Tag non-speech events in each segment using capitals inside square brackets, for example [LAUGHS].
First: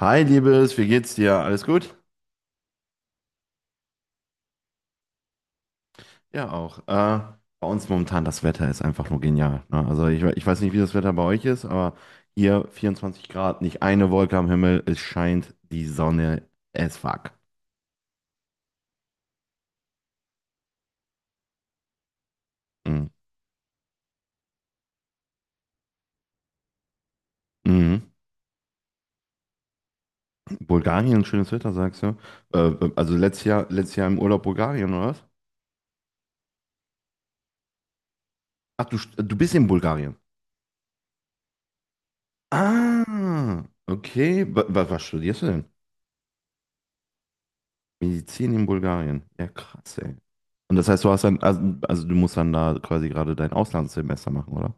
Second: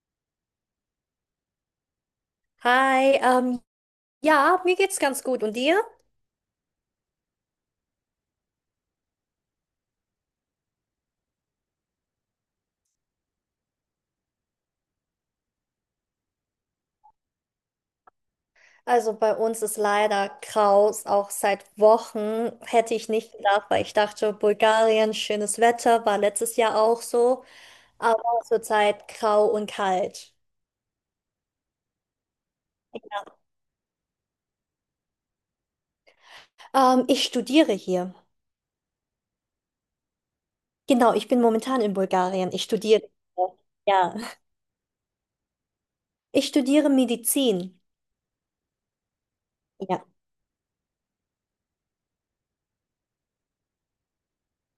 Hi, Liebes, wie geht's dir? Alles gut? Hi, ja, mir geht's ganz gut. Und dir? Ja, auch. Bei uns momentan das Wetter ist einfach nur genial. Ne? Also ich weiß nicht, wie das Wetter bei euch ist, aber hier 24 Grad, nicht eine Wolke am Himmel, es scheint die Sonne as fuck. Also bei uns ist leider Kraus, auch seit Wochen hätte Mhm. ich nicht gedacht, weil ich dachte, Bulgarien, schönes Wetter, war letztes Jahr auch so, Mhm. aber zurzeit grau und kalt. Bulgarien, schönes Wetter, sagst du? Also letztes Jahr im Urlaub Bulgarien, oder was? Ich studiere hier. Ach, du bist in Bulgarien. Genau, ich bin momentan in Bulgarien. Ich studiere. Ah, Ja, okay. Was studierst du denn? ich studiere Medizin. Medizin in Bulgarien. Ja, krass, Ja. ey. Und das heißt, du hast dann, also du musst dann da quasi gerade dein Auslandssemester machen, oder?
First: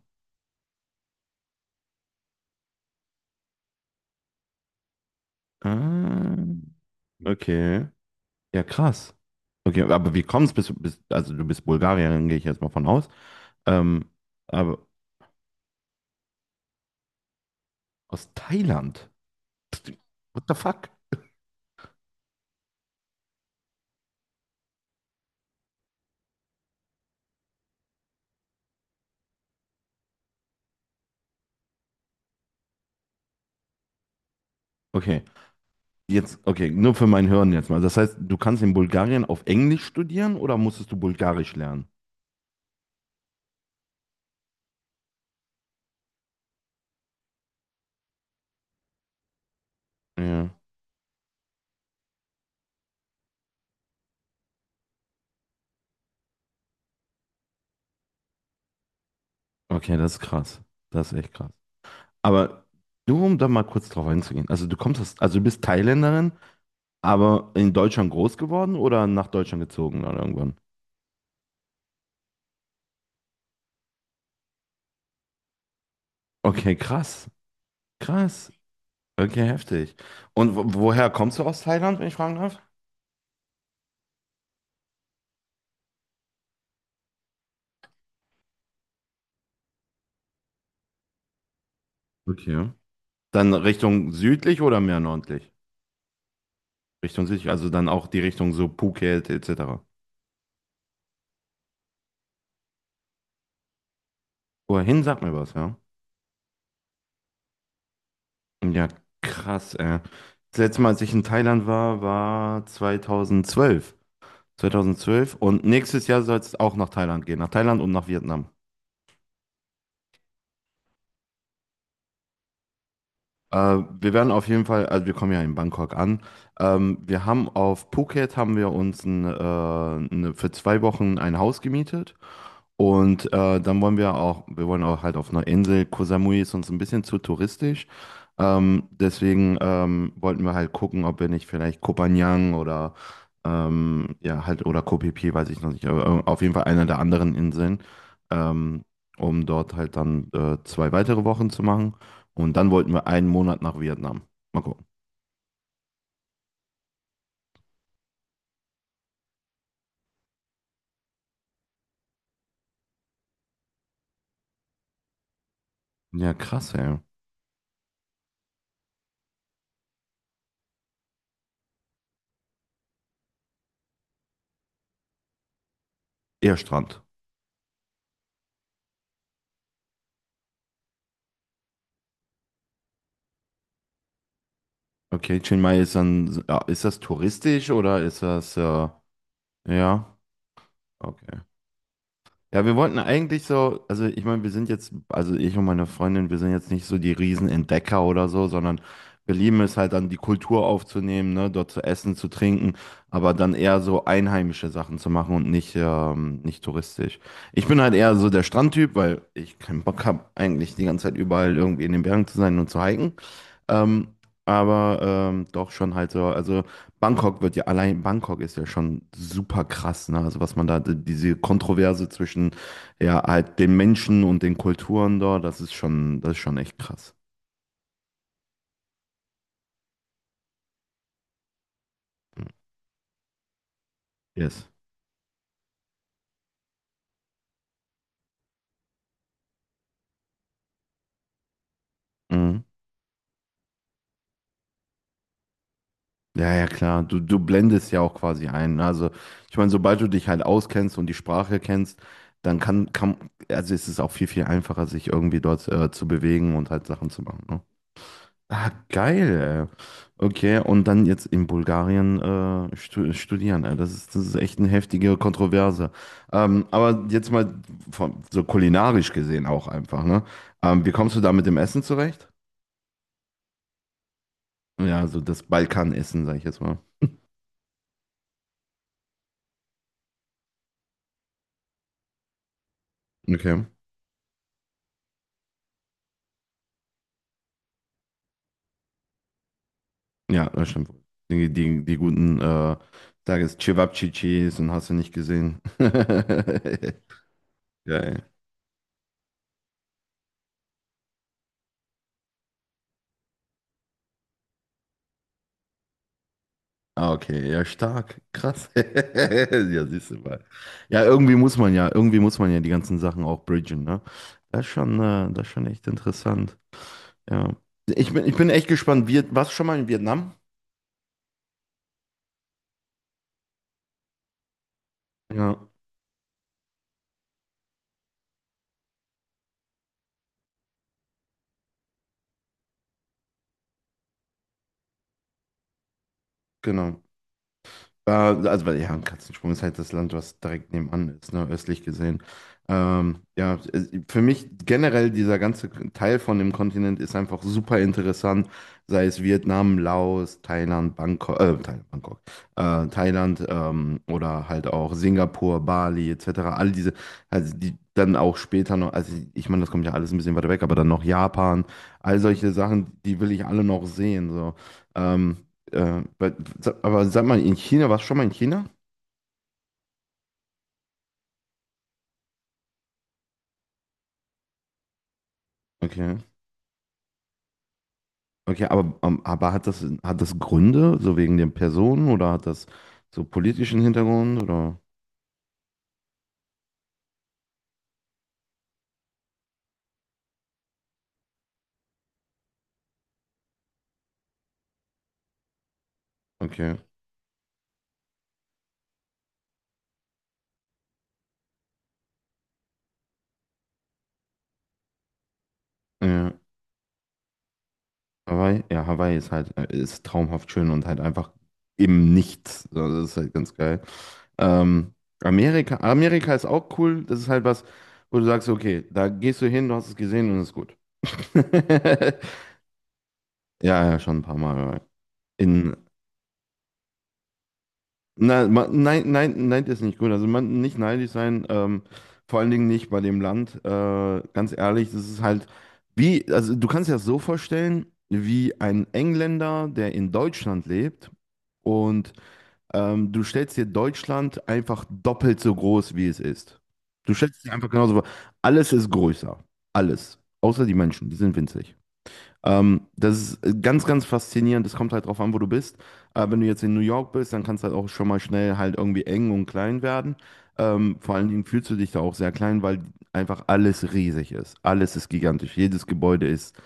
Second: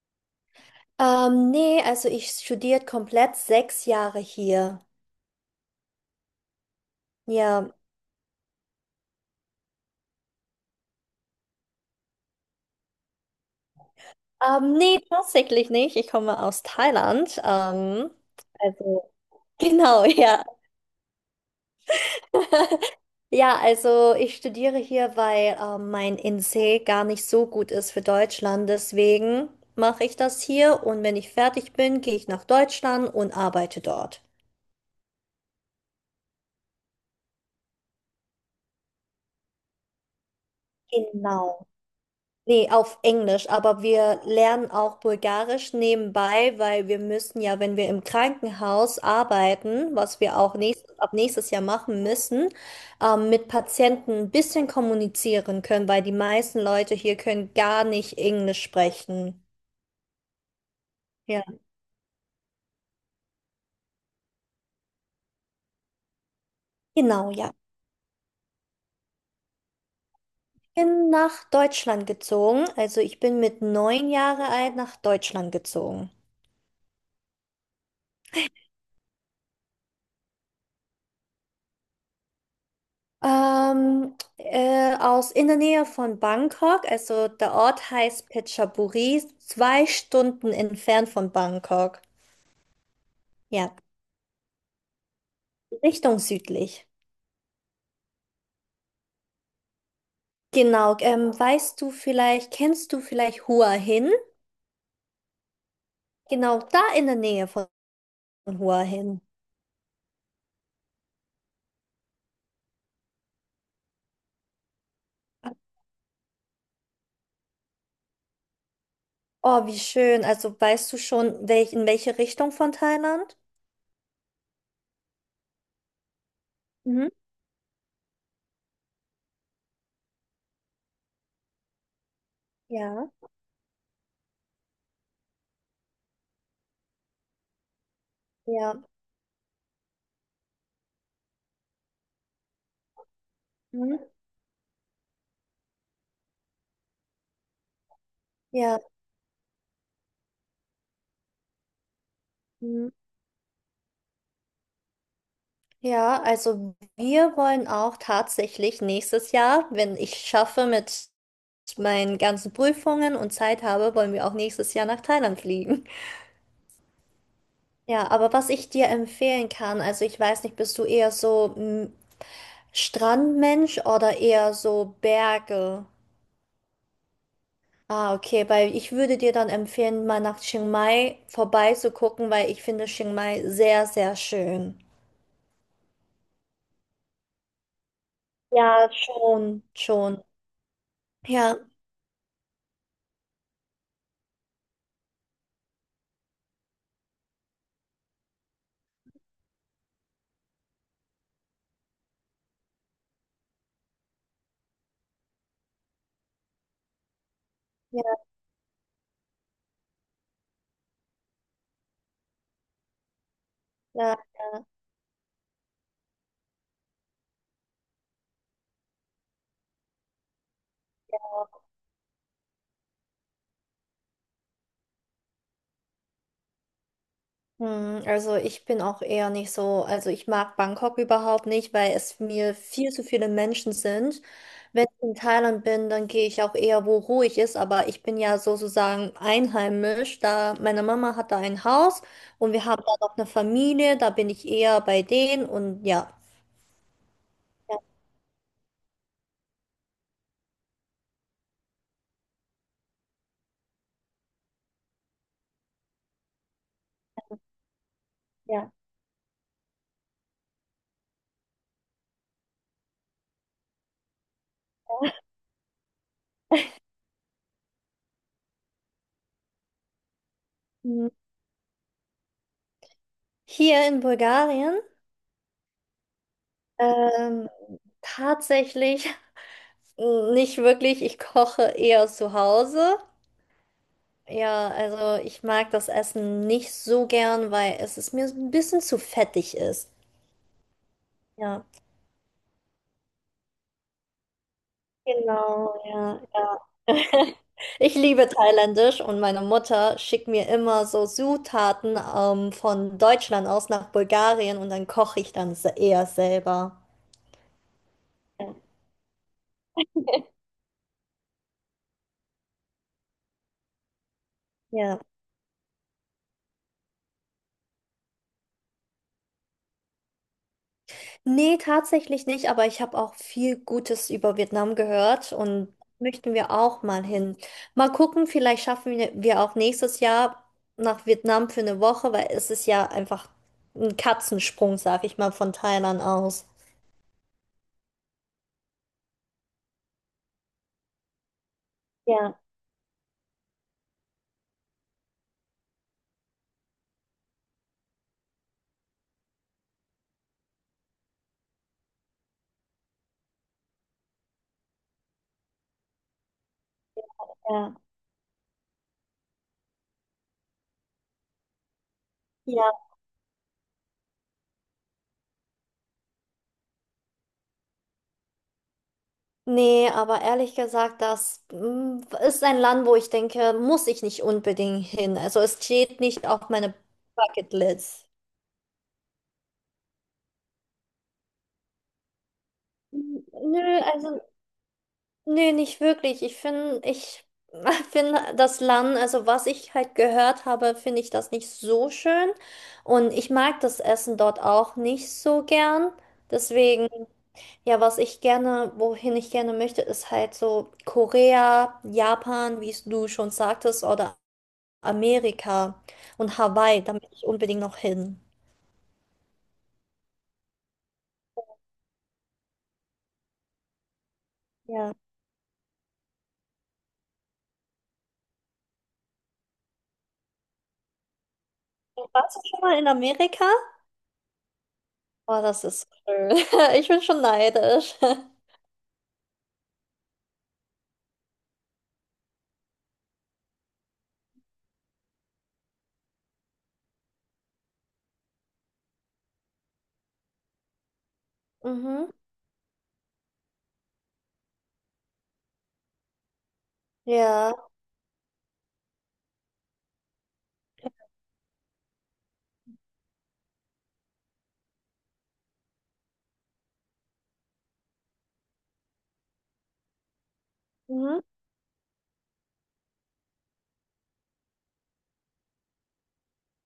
Nee, also ich studiere komplett 6 Jahre hier. Ah, Ja. okay. Ja, krass. Okay, aber wie kommst also du bist Bulgarierin, gehe ich jetzt mal von aus. Ähm, aber Nee, tatsächlich nicht. Ich komme aus Thailand. Aus Thailand? Also, genau, ja. What the fuck? [LAUGHS] Ja, also ich studiere hier, weil mein NC gar nicht so gut ist für Deutschland. Deswegen mache ich das hier und wenn ich fertig bin, gehe ich nach Deutschland und arbeite dort. Okay, jetzt, okay, nur für mein Hören jetzt mal. Das heißt, du kannst in Bulgarien auf Englisch studieren oder musstest du Bulgarisch Genau. lernen? Nee, auf Englisch, aber wir lernen auch Bulgarisch nebenbei, weil wir müssen ja, wenn wir im Krankenhaus arbeiten, was wir Ja. auch nächst, ab nächstes Jahr machen müssen, mit Patienten ein bisschen kommunizieren können, weil die meisten Leute hier können gar nicht Englisch sprechen. Okay, das ist krass. Das ist echt Ja. krass. Aber nur um da mal kurz drauf einzugehen. Also du bist Thailänderin, Genau, aber ja. in Deutschland groß geworden oder nach Deutschland gezogen oder irgendwann? Ich bin nach Deutschland gezogen. Also ich bin mit 9 Jahre alt nach Deutschland gezogen. Okay, krass. Krass. Okay, heftig. Und woher kommst du aus Thailand, wenn ich fragen darf? Aus in der Nähe von Bangkok, also der Ort heißt Phetchaburi, 2 Stunden entfernt von Bangkok. Okay. Dann Ja, Richtung südlich oder mehr nördlich? Richtung südlich. Richtung südlich, also dann auch die Richtung so Phuket etc. Genau, weißt du vielleicht, kennst du vielleicht Hua Hin? Wohin sagt mir was, ja? Genau, da in der Nähe von Hua Ja, Hin. krass, ey. Das letzte Mal, als ich in Thailand war, war 2012. 2012. Und nächstes Jahr soll es auch nach Thailand gehen, nach Thailand und nach Vietnam. Oh, wie schön. Also weißt du schon, welch, in welche Richtung von Thailand? Wir werden auf jeden Fall, also wir kommen ja in Bangkok an. Mhm. Wir haben auf Phuket haben wir uns für 2 Wochen ein Haus gemietet. Ja, Und dann wollen wir auch, wir wollen auch halt auf einer Insel. Koh Samui ist uns ein bisschen zu touristisch. ja, Deswegen wollten wir halt gucken, ob wir nicht vielleicht Koh Phangan oder mhm. Ja halt oder Koh Phi Phi, weiß ich noch nicht, aber auf jeden Fall einer der anderen Inseln, Ja. ähm, um dort halt dann 2 weitere Wochen zu machen. Und dann Mhm. wollten wir einen Monat nach Vietnam. Mal gucken. Ja, also wir wollen auch tatsächlich nächstes Jahr, wenn ich schaffe mit meinen ganzen Prüfungen und Zeit habe, wollen wir auch nächstes Jahr nach Thailand fliegen. [LAUGHS] Ja, krass, ey. Ja, aber was ich dir empfehlen kann, also ich weiß nicht, bist du eher so Strandmensch oder eher so Berge? Eher Strand. Ah, okay, weil ich würde dir dann empfehlen, mal nach Chiang Mai vorbeizugucken, weil ich finde Chiang Mai sehr, sehr schön. Okay, Chiang Mai ist dann, ja, ist das touristisch oder ist das, Ja, schon, ja, schon. okay. Ja, Ja, wir wollten eigentlich so, also ich meine, wir sind jetzt, also ich und meine Freundin, wir sind jetzt nicht so die Riesenentdecker oder so, sondern wir lieben es halt dann die Kultur aufzunehmen, ne, dort zu essen, zu trinken, aber dann eher so einheimische Sachen zu machen und nicht touristisch. Ich bin halt eher ja, so der Strandtyp, weil ich keinen Bock habe, eigentlich die ganze Zeit überall irgendwie in den Bergen zu sein und zu hiken. Ähm, ja. aber doch schon halt so, also allein Bangkok ist ja schon super krass, ne? Also was man da, die- diese Kontroverse zwischen ja halt den Menschen und den Kulturen dort, das ist schon echt krass. Hm, also ich bin auch eher nicht so, also ich mag Bangkok überhaupt nicht, weil es mir viel zu viele Menschen sind. Yes. Wenn ich in Thailand bin, dann gehe ich auch eher, wo ruhig ist, aber ich bin ja sozusagen einheimisch, da meine Mama hat da ein Haus und Mhm. wir haben da noch eine Familie, da bin ich eher bei denen und ja. Ja, ja, klar. Du blendest ja auch quasi ein, ne? Also, ich meine, sobald du dich halt auskennst und die Sprache kennst, dann also ist es auch viel, viel einfacher, sich irgendwie dort zu bewegen und halt Sachen zu machen, ne? Ah, Ja. geil, ey. Okay, und dann jetzt in Bulgarien studieren. Ey. Das ist echt eine heftige Kontroverse. Aber jetzt mal so kulinarisch gesehen auch einfach, ne? Wie Hm. kommst du da mit dem Essen zurecht? Hier in Bulgarien, Ja, so das Balkanessen, sag ich jetzt mal. ähm, tatsächlich [LAUGHS] nicht wirklich, ich koche eher zu Hause. Okay. Ja, also ich mag das Essen nicht so gern, weil es ist mir so ein bisschen zu fettig ist. Ja, das stimmt. Die, Ja, die, die guten, sag es, Cevapcicis und hast du nicht gesehen. genau, ja, [LAUGHS] ja. [LAUGHS] Ich Geil. liebe Thailändisch und meine Mutter schickt mir immer so Zutaten von Deutschland aus nach Bulgarien und dann koche ich dann eher selber. Ah, okay, ja, stark, krass. [LAUGHS] Ja, siehst du mal. Ja, irgendwie muss man ja die ganzen Sachen auch bridgen, ne? Das ist schon, Ja. äh, das ist schon echt interessant. Ja. Ich bin echt gespannt. Warst du schon mal in Vietnam? Nee, tatsächlich nicht, aber ich habe auch viel Gutes über Vietnam gehört Ja, und möchten wir auch mal hin. Mal gucken, vielleicht schaffen wir auch nächstes Jahr nach Vietnam für 1 Woche, weil es ist ja einfach ein Katzensprung, sag ich mal, von Thailand aus. genau. Ja, also, weil, ja, Katzensprung ist halt das Land, was direkt nebenan ist, ne, östlich gesehen. Ja, Ja, für mich generell dieser ganze Teil von dem Kontinent ist einfach super interessant, sei es Vietnam, Laos, Thailand, Bangkok, Thailand, Bangkok, Thailand oder halt auch Singapur, Bali etc. All diese, also ja, die dann auch später noch, also ich meine, das kommt ja alles ein bisschen weiter weg, aber dann noch Japan, all solche ja. Sachen, die will ich alle noch sehen, so. Ähm, äh, bei- aber sag mal, in China, warst du schon mal in China? Nee, aber ehrlich gesagt, ist ein Land, wo ich denke, muss ich nicht unbedingt hin. Also es steht Okay. nicht auf meiner Bucketlist. Okay, aber hat das, Gründe, so wegen den Personen oder hat das so politischen Nö, also Hintergrund oder? Nee, nicht wirklich. Ich finde, ich [LAUGHS] finde das Land, also was ich halt gehört habe, finde ich das nicht so schön. Und ich mag das Essen dort auch nicht so gern. Okay. Deswegen, ja, was ich gerne, wohin ich gerne möchte, ist halt so Korea, Japan, wie es du schon sagtest, oder Amerika Ja, und Hawaii. Da möchte ich unbedingt noch hin. Ja, Hawaii ist traumhaft schön und halt einfach im Nichts. So, das ist halt ganz geil. Ähm, Ja. Amerika ist auch cool. Das ist halt was, wo du sagst, okay, da gehst du hin, du hast es gesehen und ist gut. [LAUGHS] Warst du schon mal in Amerika? Ja, ja, schon ein paar Mal, ja. Oh, das In, ist schön. [LAUGHS] Ich bin schon neidisch. [LAUGHS] nein, nein, nein, das ist nicht gut. Also man nicht neidisch sein, vor allen Dingen nicht bei dem Land. Ganz ehrlich, das ist halt wie, also du kannst dir das so vorstellen, wie ein Engländer, der in Deutschland lebt Mhm. und du stellst dir Deutschland einfach doppelt so groß, wie es ist. Du stellst dir Ja. einfach genauso vor. Alles ist größer. Alles. Außer die Menschen, die sind winzig. Das ist ganz, ganz faszinierend. Das kommt halt drauf an, wo du bist. Wenn du jetzt in New York bist, dann kann es halt auch schon mal schnell halt irgendwie eng und klein werden. Vor Mhm. allen Dingen fühlst du dich da auch sehr klein, weil einfach alles riesig ist. Alles ist gigantisch. Jedes Gebäude ist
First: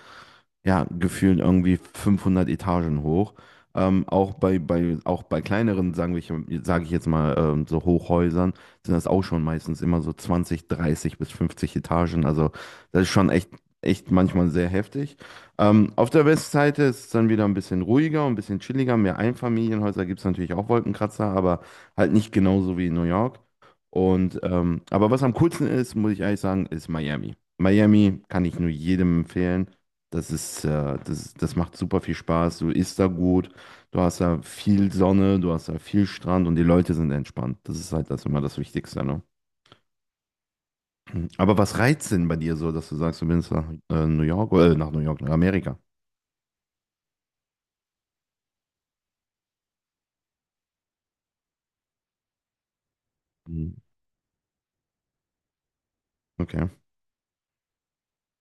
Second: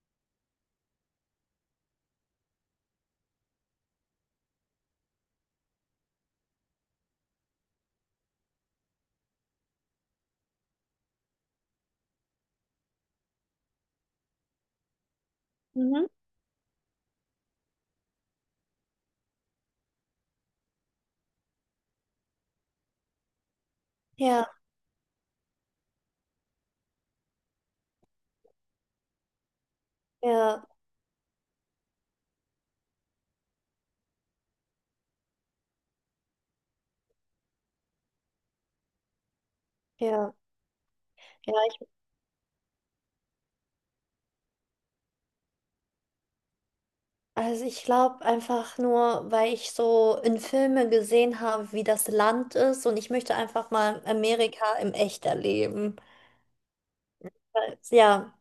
ja, gefühlt irgendwie 500 Etagen hoch. Auch auch bei kleineren, sagen wir, sage ich jetzt mal, so Hochhäusern, sind das auch schon meistens immer so 20, 30 bis 50 Etagen. Also das ist schon echt, echt manchmal sehr heftig. Mhm. Auf der Westseite ist es dann wieder ein bisschen ruhiger und ein bisschen chilliger. Mehr Einfamilienhäuser gibt es natürlich auch Wolkenkratzer, aber halt nicht genauso wie in New York. Und Ja, aber was am coolsten ist, muss ich ehrlich sagen, ist Miami. Miami kann ich nur jedem empfehlen. Das ja, ist, äh, das, das macht super viel Spaß. Du isst da gut, du hast da viel Sonne, du hast da viel Strand und die Leute sind entspannt. Das ist halt das immer das Wichtigste, ne? ja, ja. Aber was Ich, reizt denn bei dir so, dass du sagst, du willst nach New York nach Amerika? also ich glaube einfach nur, weil ich so in Filmen gesehen habe, wie das Land ist und ich möchte einfach Mhm. mal Amerika im Echt erleben. Okay, Ja,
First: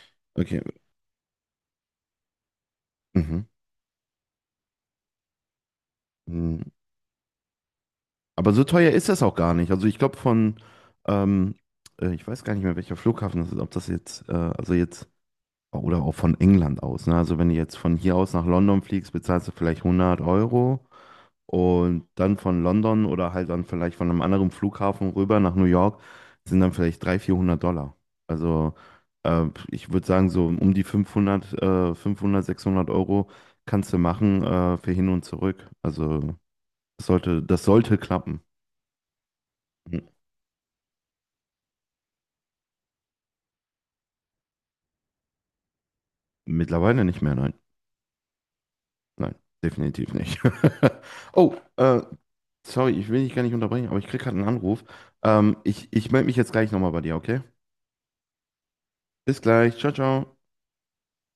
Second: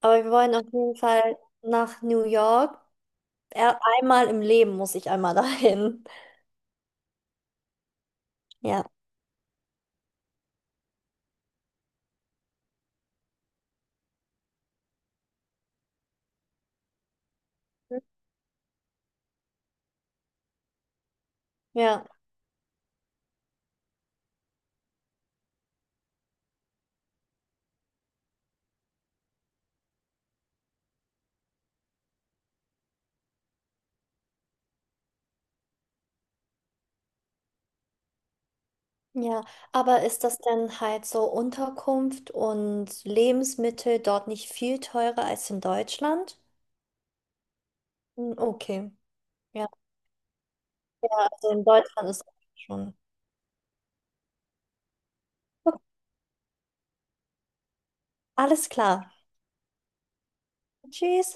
aber wir wollen okay. auf jeden Fall nach New York. Mhm. Einmal im Leben muss ich einmal [LAUGHS] dahin. Mhm. Aber so Ja, teuer ist das auch gar nicht. Also ich glaube ähm, ich weiß gar nicht mehr, welcher Flughafen das ist, ob das jetzt, also jetzt, oder auch von England aus, ne? Also wenn du jetzt von hier aus nach London fliegst, bezahlst du vielleicht 100 Euro. ja, Und dann von London oder halt dann vielleicht von einem anderen Flughafen rüber nach New York sind dann vielleicht 300, 400 Dollar. Also äh, ich würde sagen, so um die 500 500, 600 € kannst du machen für hin und zurück. Also das sollte klappen. ja. Aber Hm, ist das denn halt so Unterkunft und Lebensmittel dort nicht viel teurer als in Deutschland? Mittlerweile nicht mehr, nein. Hm, okay. Nein, Ja. definitiv nicht. Ja, [LAUGHS] also Oh, in Deutschland ist es sorry, schon. ich will dich gar nicht unterbrechen, aber ich krieg gerade einen Anruf. Okay, ich melde mich jetzt gleich nochmal bei dir, okay? alles klar. Bis gleich. Ciao, ciao. Tschüss.